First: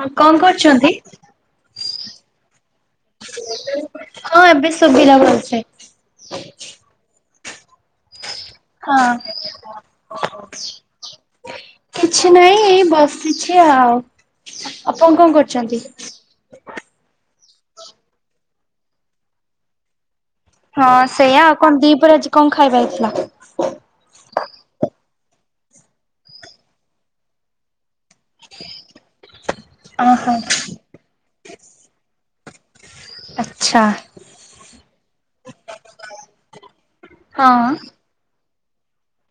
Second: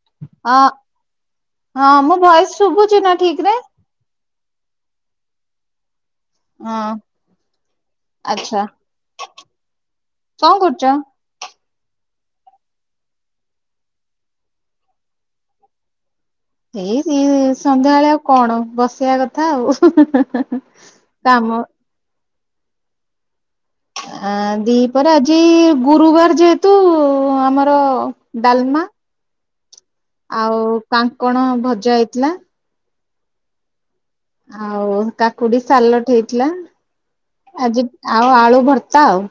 ହଁ କଣ ଅ କରୁଚନ୍ତି? ହଁ ମୋ ଭଏସ ଶୁଭୁଛିି ନା ଠିକ ରେ ହଁ ଏବେ ସୁବିଧା ଭଲସେ। ହଁ ଆଛା ହଁ। କଣ କରୁଚ? କିଛି ନାଇଁ ବସିଚି ଆଉ ଆପଣ କଣ କରୁଚନ୍ତି? ଏଇ ଦି ସନ୍ଧ୍ୟାବେଳେ ଆଉ କଣ ବସିବା କଥା ଆଉ [unintelligible] ହଁ ସେଇଆ, ଆଉ କାମ କଣ ଦିପରେ ଆଜି କଣ ଖାଇବା ହେଇଥିଲା? ଆ ଦିପହ ରେ ଆଜି ଗୁରୁବାର ଯେହେତୁ ଆମର ଡାଲମା। ଓହୋ ଆଉ କାଙ୍କଣ ଭଜା ହେଇଥିଲା। ଆଚ୍ଛା। ଆଉ କାକୁଡି ସାଲଟ ହେଇଥିଲା। ହଁ। ଆଜି ଆଉ ଆଳୁ ଭର୍ତ୍ତା ଆଉ।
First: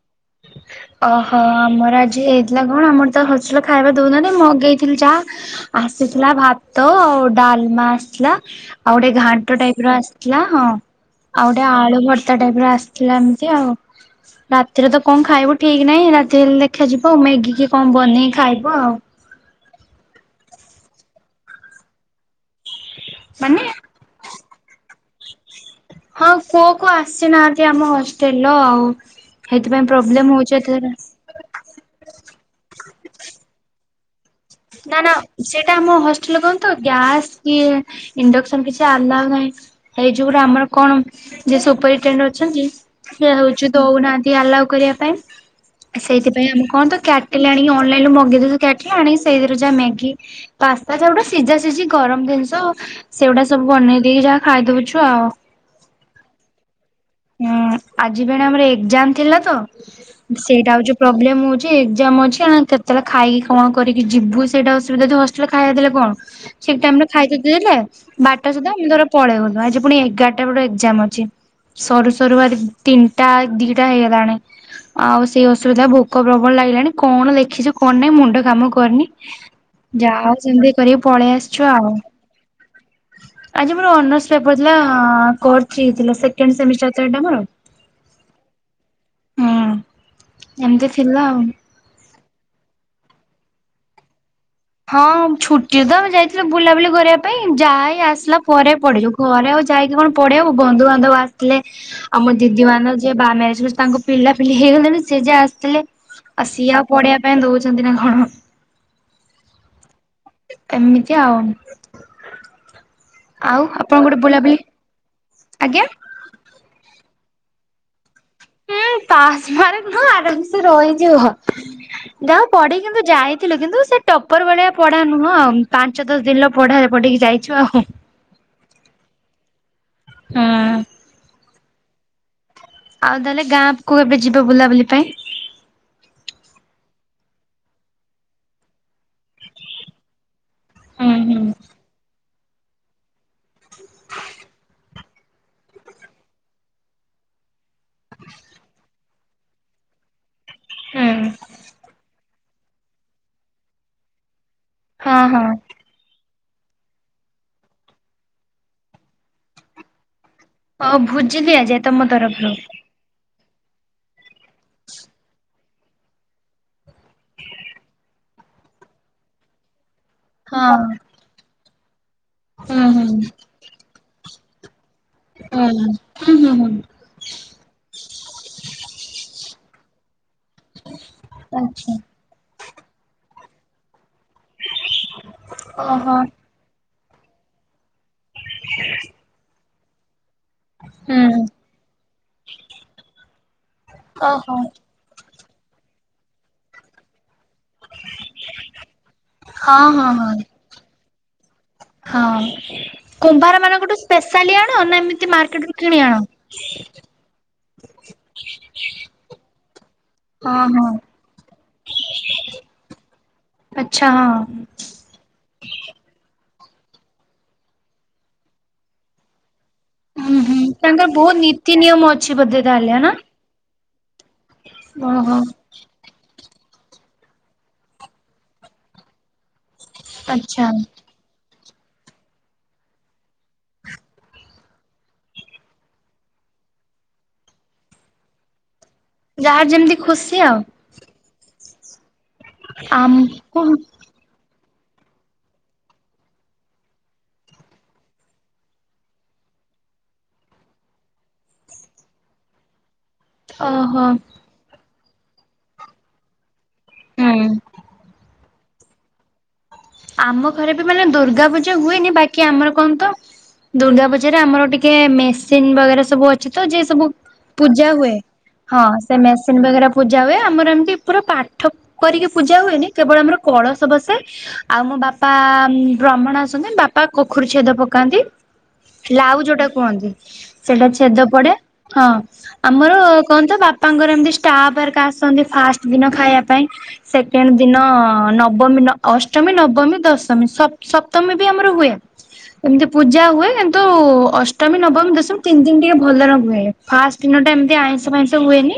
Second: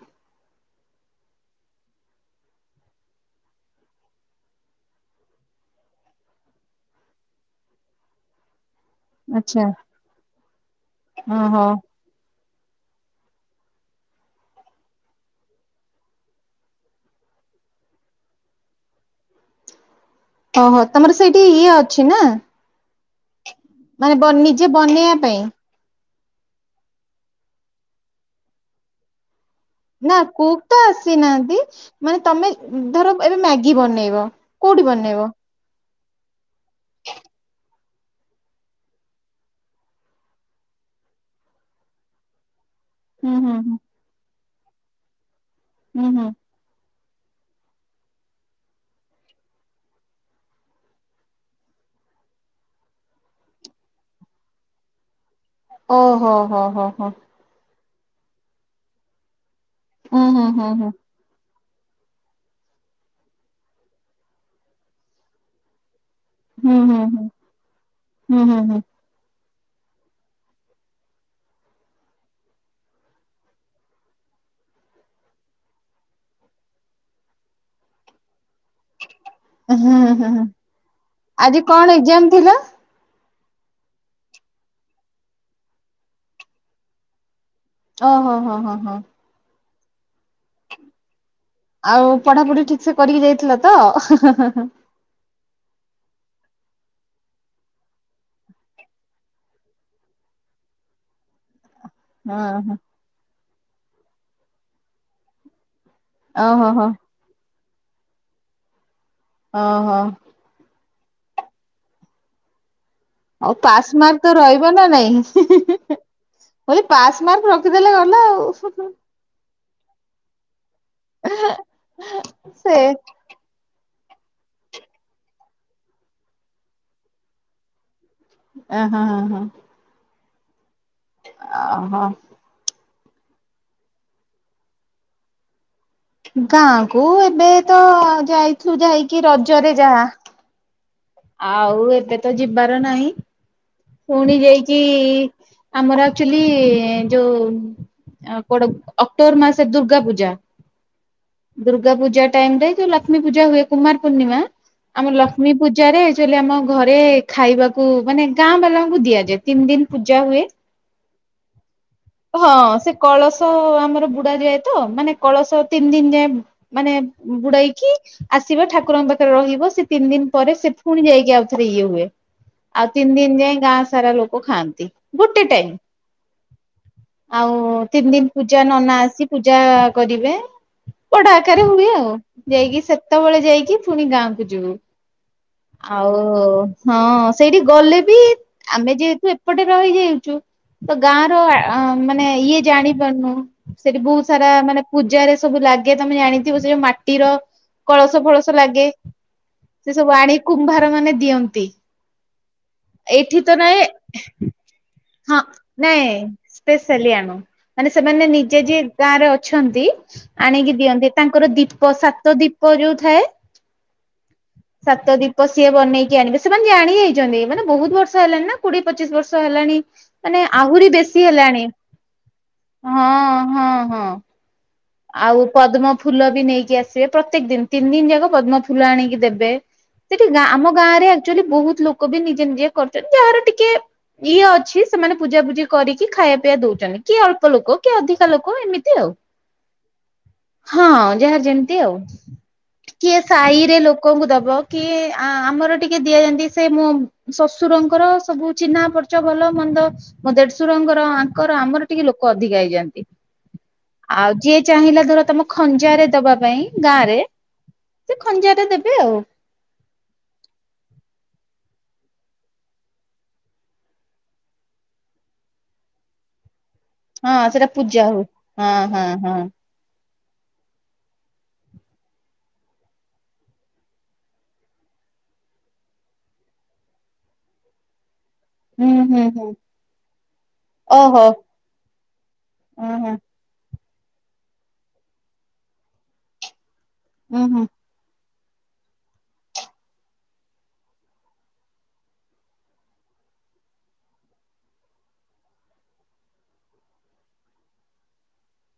ଓହୋ ଆମର ଆଜି ହେଇଥିଲା କଣ, ଆମର ତ ହୋସେଲ ଖାଇବା ଦଉନାହାନ୍ତି ମଗେଇଥିଲି ଯାହା। ଆସିଥିଲା ଭାତ ଆଉ ଡାଲମା ଆସିଥିଲା। ଆଉ ଗୋଟେ ଘାଣ୍ଟ ଆଚ୍ଛା ଟାଇପର ଆସିଥିଲା। ହଁ ଆଉ ଗୋଟେ ଓହୋ ଆଳୁ ଭ ତା ଟାଇପ ରେ ଆସିଥିଲା ଏମିତି ଆଉ ରାତିରେ ତ କଣ ଖାଇବୁ ଠିକ ନାହିଁ। ରାତି ହେଲେ ଦେଖାଯିବ ଆଉ ମ୍ୟାଗି କି କଣ ବନେଇ ଖାଇବୁ ଆଉ। ଓହୋ ତମର ସେଇଠି ଇଏ ଅଛି ନା। ମାନେ ମାନେ ବ ନିଜେ ବନେଇବା ପାଇଁ। ହଁ କୁଅ କୁ ଆସିନାହାନ୍ତି ଆମ ହଷ୍ଟେଲ ର ଆଉ। ସେଇଥିପାଇଁ ନା ପ୍ରୋବ୍ଲେମ ହଉଛି କୁକ୍ ତ ଏଥର। ଆସିନାହାନ୍ତି। ମାନେ ତମେ ଧର ଏବେ ମ୍ୟାଗି ବନେଇବ। କୋଉଠି ନା ନା ବନେଇବ ସେଇଟା ଆମ ହଷ୍ଟେଲ କଣ ତ ଗ୍ୟାସ୍ କି ଇଣ୍ଡକ୍ସନ କିଛି ଆଲାଉ ନାହିଁ। ଏଇ ଯୋଉଟା ଆମର କଣ ଯେ ସୁପର ଟେଣ୍ଡ ଅଛନ୍ତି ସେ ହୁଁ ହୁଁ ହଉଛି ହୁଁ ଦଉନାହାନ୍ତି ଆଲାଉ କରିବା ପାଇଁ। ହୁଁ ହୁଁ ସେଇଥିପାଇଁ ଆମେ କଣ ତ କ୍ୟା ଟେଲେ ଆଣିକି ଅନଲାଇନୁ ରୁ ମଗେଇ ଦେଉଚୁ, କ୍ୟାଟିଲ ଆଣି ସେଇଥିରେ ଯାହା ମ୍ୟାଗି ପାସ୍ତା ଯୋଉ ଟା ସିଝା ସିଝି ଗରମ ଜିନିଷ ସେଗୁଡା ସବୁ ବନେଇ ଦେଇକି ଯାହା ଖାଇଦଉଛୁ ଆଉ। ଓ ହୋ ହୋ ହୋ ହୋ। ହୁଁ ଆଜି ପେଣେ ଆମର ଏକ୍ଜାମ ଥିଲା ତ, ହୁଁ ହୁଁ ହୁଁ ସେଇଟା ହଉଚି ପ୍ରୋବ୍ ପ୍ରୋବ୍ଲେମ୍ ହଉଛି ଏକ୍ଜାମ ଅଛି ଆ କେତେବେଳେ ଖାଇକି କଣ କରିକି ଯିବୁ। ସେଇଟା ଅସୁବିଧ ଅଛି ହଷ୍ଟେଲ୍ ଖାଇବା ଦେଲେ କଣ ହୁଁ ସେଇଟି ତ ହୁଁ ଆମେ ହୁଁ ଖାଇଦଉଚୁ ହେଲା। ହୁଁ ବାରଟା ହୁଁ ହୁଁ ହୁଁ ସୁଧା ଆମେ ଧର ପଳେଇଗଲୁ। ଆଜି ପୁଣି ଏଗାରଟା ବେଳେ ଏକ୍ଜାମ ଅଛି। ସରୁ ସରୁ ଆଜ ତିନିଟା ଦିଟା ହେଇଗଲାଣି। ଆଉ ସେଇ ଅସୁବିଧା। ଭୋକ ପ୍ରବଳ ଲାଗିଲାଣି କଣ ଲେଖିଚୁ କଣ ନାଇଁ ମୁଣ୍ଡ କାମ କରୁନି। ହୁଁ ଯା ହୁଁ ହଉ ହୁଁ ସେମିତି ଇଏ କରିକି ପଳେଇ ଆଜି ଆସିଚୁ କଣ ଆଉ। ଏକ୍ଜାମ ଥିଲା ଆଜି ମୋର ଅନର୍ସ ପେପର ଥିଲା। କୋର୍ ଥ୍ରି ଥିଲା ସେକେଣ୍ଡ ସେମିଷ୍ଟଟାର ତ ଏଟା ମୋର। ଓଃ ହୋ ହଁ ହଁ ହଁ। ହୁଁ ଏମିତି ଥିଲା ଆଉ। ଆଉ ପଢାପଢି ଠିକ ସେ କରିକି ଯାଇଥିଲ ତ? ହଁ, ଛୁଟିରେ ତ ଆମେ ଯାଇଥିଲୁ ବୁଲାବୁଲି କରିବା ପାଇଁ। ଯାହା ଏଇ ଆସିଲା ପରେ ପଢ଼ିଲୁ। ଘରେ ଆଉ ଯାଇକି କଣ ଆଉ ପଢ଼ିହବ। ବନ୍ଧୁବାନ୍ଧବ ଆସିଥିଲେ ଆଉ ମୋ ଦିଦି ମାନେ ଯିଏ ବାହା ମ୍ୟାରେଜ କରି ତାଙ୍କ ପିଲାପିଲି ହେଇଗଲେଣି ସେ ଯିଏ ଆସିଥିଲେ। ଆଉ ଓହୋ ସିଏ ହୋ ଆଉ ପଡେଇିବା ପାଇଁ ଦଉଛନ୍ତି ନା କଣ। ଅହଃ। ଏମିତି ଆଉ। ଆଉ ଆପଣ ପାସ ଗୋଟେ ମାର୍କ ତ ବୁଲାବୁଲି ରହିବ ନା ନାଇଁ? ଆଜ୍ଞା ମୁଁ କହିଲି ପାସ ମାର୍କ ରଖିଦେଲେ ଗଲା ଆଉ। ହୁଁ ପାସ୍ ମାର୍କ ନୁହଁ ଆରାମସେ ରହିଯିବ। ଯାହା ହେଉ ସେ ପଢିକି କିନ୍ତୁ ଯାଇ ଥିଲୁ। କିନ୍ତୁ ସେ ଟପର ଭଳିଆ ପଢ଼ା ନୁହଁ ଆଉ, ପାଞ୍ଚଦଶ ଦିନର ପଢା ପଢିକି ଯାଇଛୁ ଆଉ। ଅ ହଁ ହ ହଁ। ହଁ। ଅହୋ। ଆଉ ତାହେଲେ ଗାଁ କୁ କେବେ ଯିବ ବୁଲାବୁଲି ପାଇଁ? ଗାଁ କୁ ଏବେ ତ ଯାଇଥିଲୁ ଯାଇକି ରଜରେ ଯାହା। ହୁଁ ହୁଁ ଆଉ ଏବେ ତ ଯିବାର ନାହିଁ। ପୁଣି ଯାଇକି, ଆମର ଏକ୍ଟୁଲି ଯୋଉ କଡ ଅକ୍ଟୋବର ମାସ ଦୁର୍ଗାପୂଜା। ହୁଁ ଦୁର୍ଗାପୂଜା ଟାଇମରେ ଯଉ ଲକ୍ ଲକ୍ଷ୍ମୀ ପୂଜା ହୁଏ କୁମାର ପୂର୍ଣ୍ଣିମା। ଆମ ହଁ ହଁ ଲକ୍ଷ୍ମୀ ପୂଜା ପୂଜରେ ଏକ୍ଟୁଆଲି ଆମ ଘରେ ଖାଇବାକୁ ମାନେ ଗାଁବାଲାଙ୍କୁ ଦିଆଯାଏ। ମାନେ ତିନି ଦିନ ପୂଜା ହୁଏ ହଁ ଭୋଜି ଦିଆ ଯାଏ। ହଁ ସେ କଳସ ଆମର ବୁଡା ଯାଏ ତ, ମାନେ କଳସ ତିନିଦିନ ଯାଏ ମାନେ ବୁଡେଇକି ଆସିବ, ଠାକୁରଙ୍କ ପାଖରେ ରହିବ। ସେ ତିନି ଦିନ ପରେ ସେ ହଁ ପୁଣି ଯାଇକି ଆଉଥରେ ଇଏ ହୁଏ। ହୁଁ ଆଉ ହୁଁ ତିନି ଦିନ ଯାଏ ଗାଁ ସାରା ଲୋକ ଖାଆନ୍ତି। ଗୋଟେ ଟାଇମ ହୁଁ ହୁଁ ହୁଁ ହୁଁ। ଆଉ ତିନି ଦିନ ପୂଜା, ନନା ଆସି ପୂଜା କରିବେ। ପଡା ଆକାରରେ ହୁଏ ଆଉ। ଯାଇକି ସେତେବେଳେ ଯାଇକି ପୁଣି ଗାଁକୁ ଯିବୁ। ଆଉ ଓହୋ ହଁ ସେଇଠି ଗଲେ ବି, ଆମେ ଯେହେତୁ ଏପଟେ ରହିଯାଇଛୁ, ତ ଗାଁର ହୁଁ ଆ ଆ ମାନେ ଇଏ ଜାଣିପାରୁନୁ। ସେଠି ବହୁତ ସାରା ମାନେ ପୂଜାରେ ସବୁ ଲାଗେ। ତମେ ଜାଣିଥିବ ସେ ଯୋଉ ମାଟିର କଳସ ଫଳସ ଲାଗେ। ସେ ସବୁ ଆଣି କୁମ୍ଭାର ମାନେ ଦିଅନ୍ତି। ହଁ ଏଠି ତ ନାଇଁ। ଅନା ଏମିତି ମାର୍କେଟରୁ କିଣି ଆଣ? ଚାଲି ଆଣୁ। ମାନେ ସେମାନେ ନିଜେ ଯିଏ ଗାଁରେ ଅଛନ୍ତି। ହଁ ଆଣିକି ହଁ ଦିଅନ୍ତି। ତାଙ୍କର ଦୀପ ସାତ ଦୀପ ଯୋଉ ଥାଏ। ଆଚ୍ଛା ହଁ। ସାତ ଦିପ ସିଏ ବନେଇକି ଆଣିବେ। ସେମାନେ ଜାଣି ହୋଇଛନ୍ତି। ମାନେ ବହୁତ ବର୍ଷ ହେଲାଣି ନା, କୋଡିଏ ପଚିଶ ବର୍ଷ ହେଲାଣି। ହୁଁ ମାନେ ହୁଁ ଆହୁରି ତାଙ୍କର ଦେଶୀ ବହୁତ ହେଲାଣି। ନୀତି ନିୟମ ଅଛି ବୋଧେ ତାହେଲେ ହଁ ନା? ହଁ ହଁ। ଓହୋ ଆଉ ପଦ୍ମଫୁଲ ବି ନେଇକି ଆସିବେ। ପ୍ରତ୍ୟେକଦିନ ତିନିଦିନ ଯାକ ପଦ୍ମଫୁଲ ଆଣିକି ଦେବେ। ସେଠି ଆଚ୍ଛା ଆମ ଗାଁରେ ଆକ୍ଚୁଆଲି ବହୁତ ଲୋକ ବି ନିଜେନିଜେ କରୁଛନ୍ତି। ଯାହାର ଟିକେ ଇଏ ଅଛି ସେମାନେ ପୂଜା ପୂଜି କରିକି ଖାଇବା ପିଇବା ଦୋଉଛନ୍ତି। କିଏ ଅଳ୍ପ ଲୋକ କିଏ ଅଧିକା ଲୋକ ଏମିତି ଆଉ। ଯାହାର ଯେମିତି ଖୁସି ଆଉ। ହଁ ଯାହା ଯେମିତି ଆଉ। କିଏ ଆମକୁ ସାହିରେ ଲୋକଙ୍କୁ ଦବ କି ଆଁ ଆମର ଟିକେ ଦିଆନ୍ତି ସେ ମୋ ଶଶୁରଙ୍କର ସବୁ ଚିହ୍ନା ପରିଚୟ ଭଲ ମନ୍ଦ ମୋ ଦେଡୁଶୁରଙ୍କର ଆଙ୍କର ଆମର ଟିକେ ଲୋକ ଅଧିକ ହେଇଯାନ୍ତି। ଓହୋ। ଆଉ ଯିଏ ଚାହିଁଲା ଧର ତମ ଖଞ୍ଜାରେ ଦବା ପାଇଁ ଗାଁରେ, ହୁଁ। ସେ ଖଞ୍ଜାରେ ଦେବେ ଆଉ। ଆମ ଘରେ ବି ମାନେ ଦୁର୍ଗାପୂଜା ହୁଏନି। ବାକି ଆମର କଣ ତ ଦୁର୍ଗାପୂଜାରେ ଆମର ଟିକେ ମେସିନ୍ ବାଗେରା ସବୁ ଅଛି ଅଛି ତ ଯିଏ ସବୁ ପୂଜା ହୁଏ। ହଁ ସେ ମେସିନ୍ ବଗେରା ପୂଜା ହୁଏ। ଆମର ଏମିତି ପୁରା ପାଠ କରିକି ପୂଜା ହୁଏନି, କେବଳ ଆମର କଳସ ବସେ ଆଉ ମୋ ବାପା, ବ୍ରାହ୍ମଣ ଆସନ୍ତି ବାପା କୋଖରୀ ଛେଦ ପକାନ୍ତି। ହୁଁ ହୁଁ ଲାଉ ହୁଁ ଯୋଉଟା କୁହନ୍ତି ସେଟା ଛେଦ ଓହୋ ପଡେ ହଁ ଉଁ ଆମର ହୁଁ କୁହନ୍ତି ତ ବାପାଙ୍କର ଏମିତି ଷ୍ଟାପ ହରିକା ଆସନ୍ତି ଫାଷ୍ଟ ଦିନ ଖାଇବା ପାଇଁ ଉଁ ସେକେଣ୍ଡ ହୁଁ ଦିନ ନବମୀ ନ ଅ ଅଷ୍ଟମୀ ନବମୀ ଦଶମୀ ସ୍ ସପ୍ତମୀ ବି ଆମର ହୁଏ। ଏମିତି ପୂଜା ହୁଏ କିନ୍ତୁ ଅଷ୍ଟମୀ ନବମୀ ଦଶମୀ ତିନି ଦିନ ଟିକେ ଭଲରେ ହୁଏ। ଫାଷ୍ଟ ଦିନ ଟା ଏମିତି ଆଇଁଷ ଫାଇଁସ ହୁଏନି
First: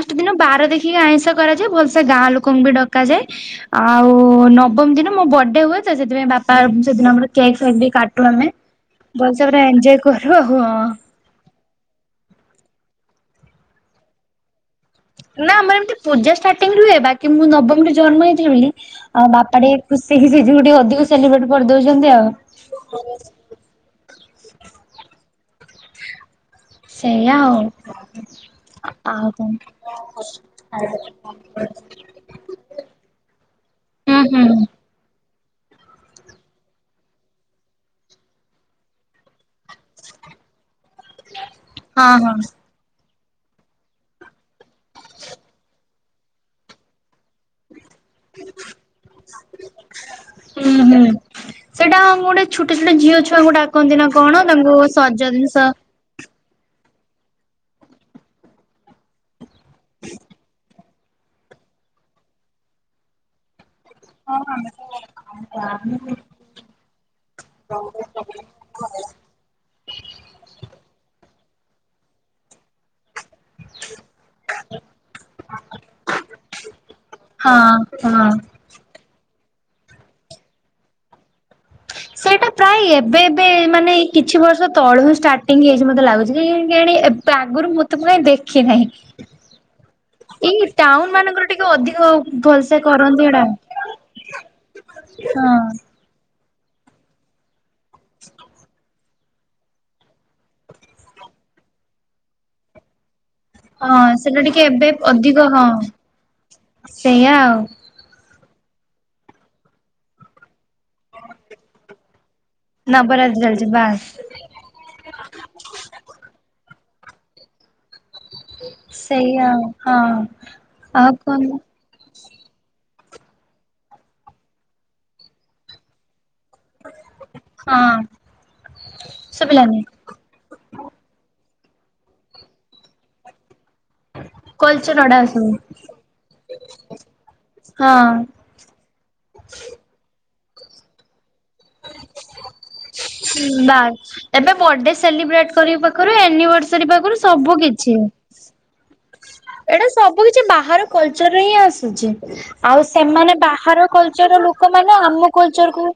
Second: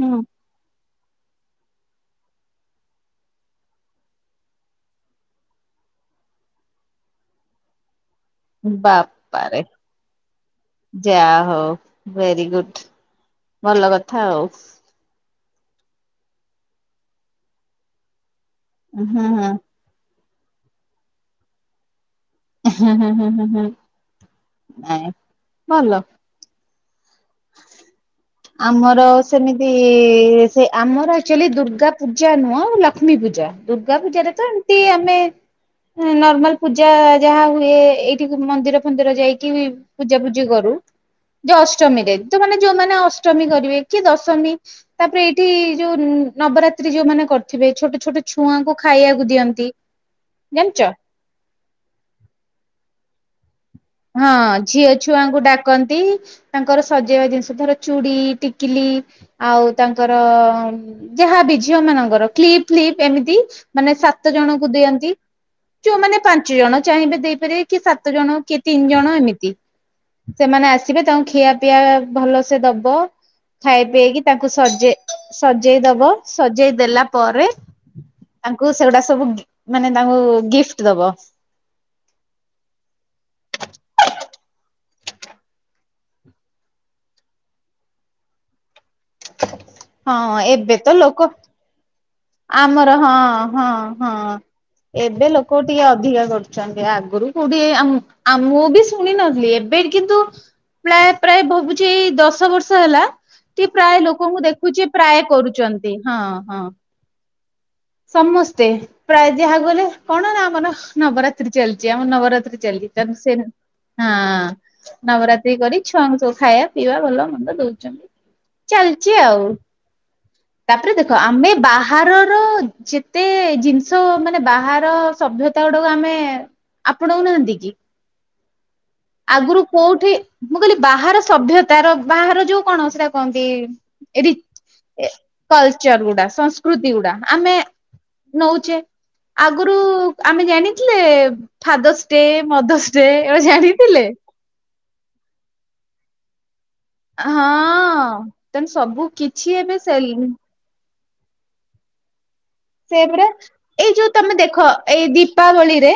ହୁଁ ଦିନ ବାର ଦେ କି ଆଇଁଷ କରାଯାଏ ଭଲସେ ଗାଁ ଲୋକଙ୍କୁ ବି ଡକାଯାଏ ଆଉ ନ ନବମୀ ଦିନ ମୋ ବର୍ଥଡେ ହୁଏ ତ ସେଥିପାଇଁ ବାପା ସେଦିନ ମୋର କେକ୍ ଫେକ୍ ବି କାଟ୍ କାଟୁ ଆମେ ଭଲସେ ପୁରା ଏଞ୍ଜୋୟ୍ କରୁ ହୋ ହଁ। ଯାହା ହୋଉ ଭେରି ଗୁଡ୍‌ ଭଲ କଥା ଆଉ ନା ଆମେ ଏମିତି ପୂଜା ଷ୍ଟାର୍ଟିଂ ବି ହେବା କିନ୍ତୁ ମୁଁ ନବମୀରେ ଜନ୍ମ ହେଇଥିଲି ବୋଲି ହୁଁ ହୁଁ ଆଉ ବାପା ହୁଁ ଟିକେ ଖୁସି ସିଜି ଟିକେ ଅଧିକ ସେଲିବ୍ରେଟ କରିଦୋଉଛନ୍ତି ଆଉ। ହୁଁ ହୁଁ ହୁଁ ହୁଁ ନାଇଁ ଭଲ। ସେଇୟା ଆଉ କହ ଆମର ସେମିତି ସେ ଆମର ଏକ୍ଟୁଆଲି ଦୁର୍ଗା ପୂଜା ନୁହଁ ଲକ୍ଷ୍ମୀ ପୂଜା। ଦୁର୍ଗା ହୁଁ ପୂଜାରେ ତ ଏମିତି ହୁଁ ଆମେ ନର୍ମାଲ ପୂଜା ଯାହା ହୁଏ ଏଇଠିକୁ ମନ୍ଦିର ଫନ୍ଦିର ଯାଇକି ପୂଜା ପୂଜି କରୁ। ଯୋଉ ଅଷ୍ଟମୀରେ ତ ମାନେ ଯୋଉମାନେ ଅଷ୍ଟମୀ କରିବେ କି ଦଶମୀ ତାପରେ ଏଇଠି ଯୋଉ ନବରାତ୍ରି ଯୋଉମାନେ କରିଥିବେ ଛୋଟ ଛୋଟ ଛୁଆଙ୍କୁ ଖାଇବାକୁ ଦିଅନ୍ତି ହୁଁ ଜାଣିଛ? ହୁଁ। ସେଇଟା ଗୋଟେ ଛୋଟ ଛୋଟ ଝିଅ ଛୁଆଙ୍କୁ ଡାକନ୍ତି ନା କଣ ତାଙ୍କୁ ସଜ ଜିନିଷ ନ୍ତି - ତାଙ୍କର ସଜେଇବା ଜିନିଷ ଧର ଚୁଡ଼ି ଟିକିଲି ଆଉ ତାଙ୍କର ଯାହାବି ଝିଅ ମାନଙ୍କର କ୍ଲିପ୍ପ ଫ୍ଲିପ ଏମିତି ମାନେ ସା ସାତ ଜଣଙ୍କୁ ଦିଅନ୍ତି ଯୋଉମାନେ ପାଞ୍ଚ ଜଣ ଚାହିଁବେ ଦେଇପାରିବେ କି ସାତ ଜଣ କି ତିନି ଜଣ ଏମିତି ସେମାନେ ଆସିବେ ତାଙ୍କୁ ଖିଆ ପିଆ ଭଲସେ ଦବ ଖାଇ ପିଆଇକି ତାଙ୍କୁ ସଜେଇ ସଜେଇ ଦବ ସଜେଇ ଦେଲା ପରେ ହଁ ହଁ। ତାଙ୍କୁ ସେଗୁଡା ସବୁ ମାନେ ତାଙ୍କୁ ଗିଫ୍ଟ ଦବ ସେଇଟା ପ୍ରାୟ ଏବେ ଏବେ ମାନେ ଏଇ କିଛି ବର୍ଷ ତଳୁ ଷ୍ଟାର୍ଟିଂ ହେଇଛି ମତେ ଲାଗୁଛି କେଜାଣି? ତା ଆଗରୁ ମୁଁ ତ କାଇଁ ଦେଖି ନାହିଁ ହଁ ଏଇ ଏବେ ତ ଟାଉନ ଲୋକ ମାନଙ୍କର ଟିକେ ଅଧିକ ଆଉ ଆମର ହଁ ହଁ ହଁ ଏବେ ହଁ ଲୋକ ଟିକେ ଅଧିକା କରୁଛନ୍ତି ଆଗରୁ କୋଡିଏ ଆମୁ ଆମ୍ ମୁଁ ବି ଶୁଣି ନଥିଲି ଏବେ କିନ୍ତୁ ପ୍ରାୟ ପ୍ରାୟ ଭାବୁଛି ଏଇ ଦଶ ବର୍ଷ ହେଲା ଏଠି ପ୍ରାୟ ହଁ ସେଟା ଲୋକଙ୍କୁ ଟିକେ ଦେଖୁଛି ଏବେ ପ୍ରାୟ ଅଧିକ ହଁ କରୁଛନ୍ତି। ହଁ ହଁ। ସେଇଆ ଆଉ ସମସ୍ତେ ପ୍ରାୟ ଯାହାକୁ ହେଲେ କଣ ନା ଆମର ନବରାତ୍ରି ଚାଲିଛି ଆମର ନବରାତ୍ରି ଜଲଦୀ ନବରାତ୍ରି ସେ ଚାଲିଛି ବାସ୍ ହାଁ। ନବରାତ୍ରି କରି ଛୁଆଙ୍କୁ ସବୁ ଖାଇବା ପିଇବା ଭଲ ମନ୍ଦ ଦଉଛନ୍ତି। ଚାଲିଛି ସେଇଆ ଆଉ। ହଁ ତାପରେ ଆଉ ଦେଖ କଣ ଆମେ ବା ବାହାରର ଯେତେ ଜିନିଷ ମାନେ ବାହାର ସଭ୍ୟତା ଗୁଡାକୁ ଆମେ ଆପଣାଉନାହାନ୍ତି କି? ହଁ ଆଗରୁ ଶୁଭିଲାନି କୋଉଠି ମୁଁ କହିଲି ବାହାର ସଭ୍ୟତାର ବାହାର ଯୋଉ କଣ ସେଟା କହନ୍ତି? ଏଠି କଲଚର ଅଡା ସବୁ କଲଚରଗୁଡା ସଂସ୍କୃତି ଗୁଡା ଆମେ ହଁ ନଉଛେ ଆଗରୁ ଆମେ ଜାଣିଥିଲେ ଫାଦର୍ସ ଡେ ମଦର୍ସ ଡେ ଏଗୁଡା ନାଇ ଜାଣିଥିଲେ? ଏବେ ବର୍ଥଡେ ସେଲିବ୍ରେଟ କରିବା ପାଖରୁ ଆନିଭର୍ ଅନିଭର୍ଶରି ସେ ପାଖରୁ ସବୁ କିଛି ଦେନ୍ ସବୁ କି ଏଇଟା ସବୁ କିଛି ବାହାର କଲଚରରୁ ହିଁ ଆସୁଛି। ଆଉ ସେ ପରା ସେମାନେ ବାହାର ଏଇ ଯୋଉ ତମେ କଲଚର ଦେଖ ଲୋକମାନେ ଏଇ ଆମ କଲଚର କୁ ଦୀପାବଳିରେ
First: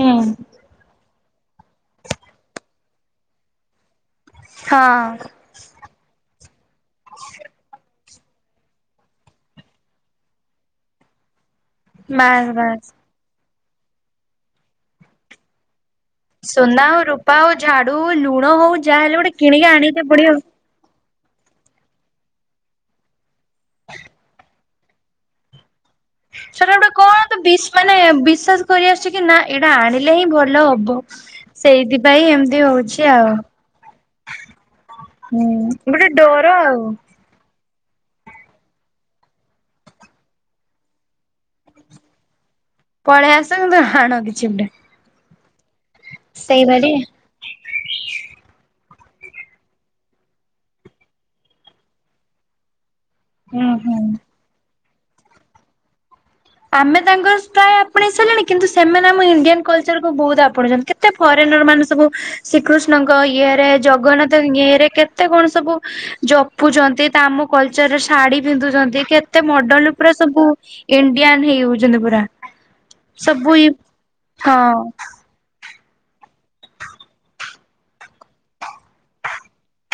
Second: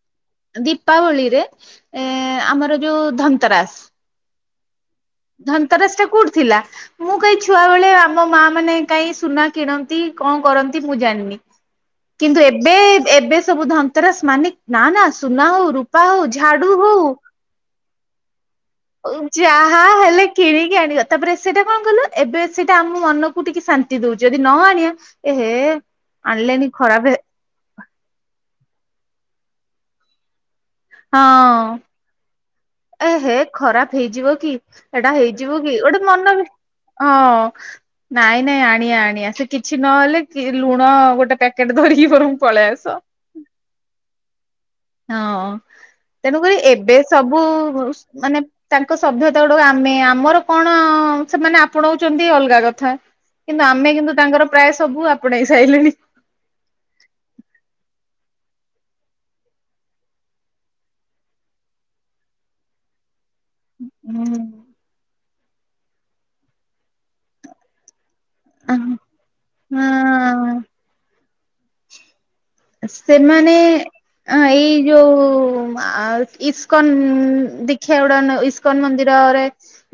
ହୁଁ। ଦୀପାବଳିରେ ଏ ଆମର ଯୋଉ ଧନ୍ତରାସ। ହଁ। ଧନ୍ତରାସ ଟା କୋଉଠି ଥିଲା? ମୁଁ କାଇଁ ଛୁଆବେଳେ ଆମ ମା ମାନେ କାଇଁ ସୁନା କିଣନ୍ତି କଣ କରନ୍ତି ମୁଁ ଜାଣିନି? କିନ୍ତୁ ବାସ୍ ଏବେ ବାସ୍ ଏବେ ସବୁ ଧନ୍ତରାସ ମାନେ ନା ନା ସୁନା ହଉ ରୂ ସୁନା, ହଉ ରୂପା, ହଉ, ଝାଡୁ ହଉ ଲୁଣ, ହଉ ଯାହା ହେଲେ ଗୋଟେ କିଣିକି ଯାହା ଆଣିତେ ହେଲେ ପଡିବ। କିଣି ଆଣିବା ତାପରେ ସେଇଟା କଣ କଲୁ ଏବେ ସେଇଟା ଆମ ମନକୁ ଟିକେ ଶାନ୍ତି ଦଉଛି ଯଦି ନ ଆଣିବା ଏହେ। ଆଣିଲେନି ସେଟା ଗୋଟେ ଖରାପ କଣ ତ ମାନେ ବିସ୍ ବିଶ୍ଵାସ କରି ଆସୁଛି କି ନା ଏଇଟା ଆଣିଲେ ହିଁ ଭଲ ହବ। ହଁ ସେଇଥିପାଇଁ ଏମତି ହଉଛି। ଏ ଆଉ। ହେ ଖରାପ ହେଇଯିବ କି, ଏଇଟା ହୁଁ ହେଇଯିବ କି? ଗୋଟେ ମନ ବି ଡର ଆଉ ହଁ। ନାଇଁ ନାଇଁ, ଆଣିଆ ଆଣିଆ ସେ କିଛି ନହେଲେ କି ଲୁଣ ଗୋଟେ ପ୍ୟାକେଟ୍ ଧରିକି ବରଂ ପଳେଇ ଆସ। ପଳେଇ ଆସନ୍ତୁ କିନ୍ତୁ ହାଣ କିଛି ଗୋଟେ। ହଁ ତେଣୁକରି ଏବେ ସେଇଭଳି ସବୁ ମାନେ ତାଙ୍କ ସଭ୍ୟତା ଗୁଡ ଆମେ ଆମର କଣ ସେମାନେ ଆପଣଉଛନ୍ତି ଅଲଗା କଥା। କିନ୍ତୁ ଆମେ କିନ୍ତୁ ତାଙ୍କର ପ୍ରାୟ ସବୁ ଆପଣେଇ ସାଇଲେଣି। ଆମେ ତାଙ୍କର ପ୍ରାୟ ଆପଣେଇ ସାରିଲେଣି, କିନ୍ତୁ ସେମାନେ ଆମ ଇଣ୍ଡିଆନ୍ କଲ୍ଚର କୁ ବୋହୁତ୍ ଆପଣେଉଛନ୍ତି। କେ ଏତେ ଫରେ ନିଅର୍ ମାନେ ସବୁ ଶ୍ରୀକୃଷ୍ଣଙ୍କ ଇଏ ସେ ଜଗନ୍ନାଥ ଇଏରେ କେତେ କଣ ସବୁ ଜପୁଛନ୍ତି। ତ ଆମ କଲ୍ଚର ରେ ଶାଢୀ ହଁ ପିନ୍ଧୁଛନ୍ତି କେତେ ମଡେଲ୍ ଉପରେ ସବୁ, ଇଣ୍ଡିଆନ୍ ହେଇଯାଉଛନ୍ତି ପୁରା। ସବୁ ସେମାନେ ଇ ଏଇ ହଁ ଯୋଉ ଆଉ ଇସ୍କନ୍ ଦିଖିଆ ଗୁଡା ଇସ୍କନ୍ ମନ୍ଦିରରେ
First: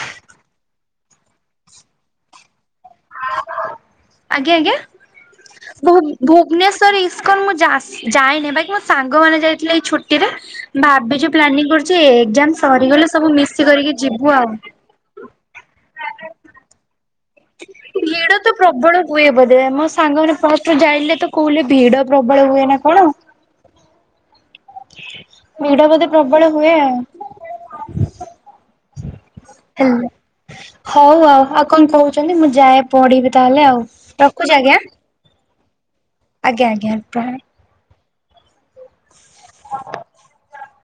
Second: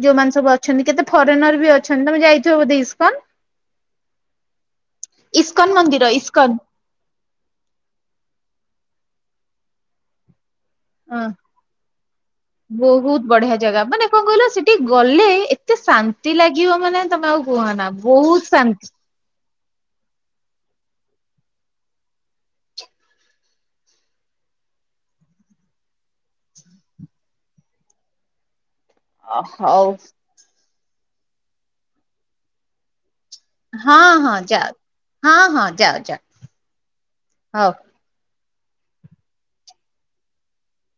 ଯୋଉମାନେ ସବୁ ଅଛନ୍ତି। କେତେ ଫରେନିଅର ବି ଅଛନ୍ତି। ତମେ ଯାଇଛ ବୋଧେ ଇସ୍କନ୍? ଆଜ୍ଞା ଆଜ୍ଞା, ଇସ୍କନ ମନ୍ଦିର ଭୁ- ଇସ୍କନ ଭୁବନେସ୍ ସର୍ ଇସ୍କନ୍ ମୁଁ ଯା-ଯାଏନି ବାକି ମୋ ସାଙ୍ଗ ମାନେ ଯାଇଥିଲେ ଏଇ ଛୁଟି ରେ। ଭାବିଛୁ ପ୍ଲାନିଂ କରୁଛି ଏକ୍ଜାମ ସରିଗଲେ ବହୁତ ସବୁ ବଢିଆ ମିଶ ଜାଗା କରିକି ମାନେ କଣ ଯିବୁ କହିଲ ଆଉ। ସେଠି ଗଲେ ଏତେ ଶାନ୍ତି ଲାଗିବ ମାନେ ତମେ ଆଉ କୁହନା ଏଡା ବହୁତ ତ ଶାନ୍ତି। ପ୍ରବଳ ହୁଏ ବୋଧ ମୋ ସାଙ୍ଗରେ ଫଷ୍ଟୁ ଯାଇଲେ ତ ସ୍କୁଲ୍ ରେ ଭିଡ ପ୍ରବଳ ହୁଏ ନା କଣ ଭିଡ଼ ବୋଧେ ପ୍ରବଳ ହୁଏ ଆଉ। ଅ ହୋଉ। ହୋଉ ଆଉ। ଆଉ କଣ କହୁଛନ୍ତି, ମୁଁ ଯାଏ ପଢିବି ତାହେଲେ ଆଉ ହଁ ହଁ ରଖୁଛି ଯାଅ ଆଜ୍ଞା? ହଁ ହଁ, ଯାଅ ଯାଅ। ଆଜ୍ଞା ଆଜ୍ଞା, ପ୍ରଣା ହଉ। ହ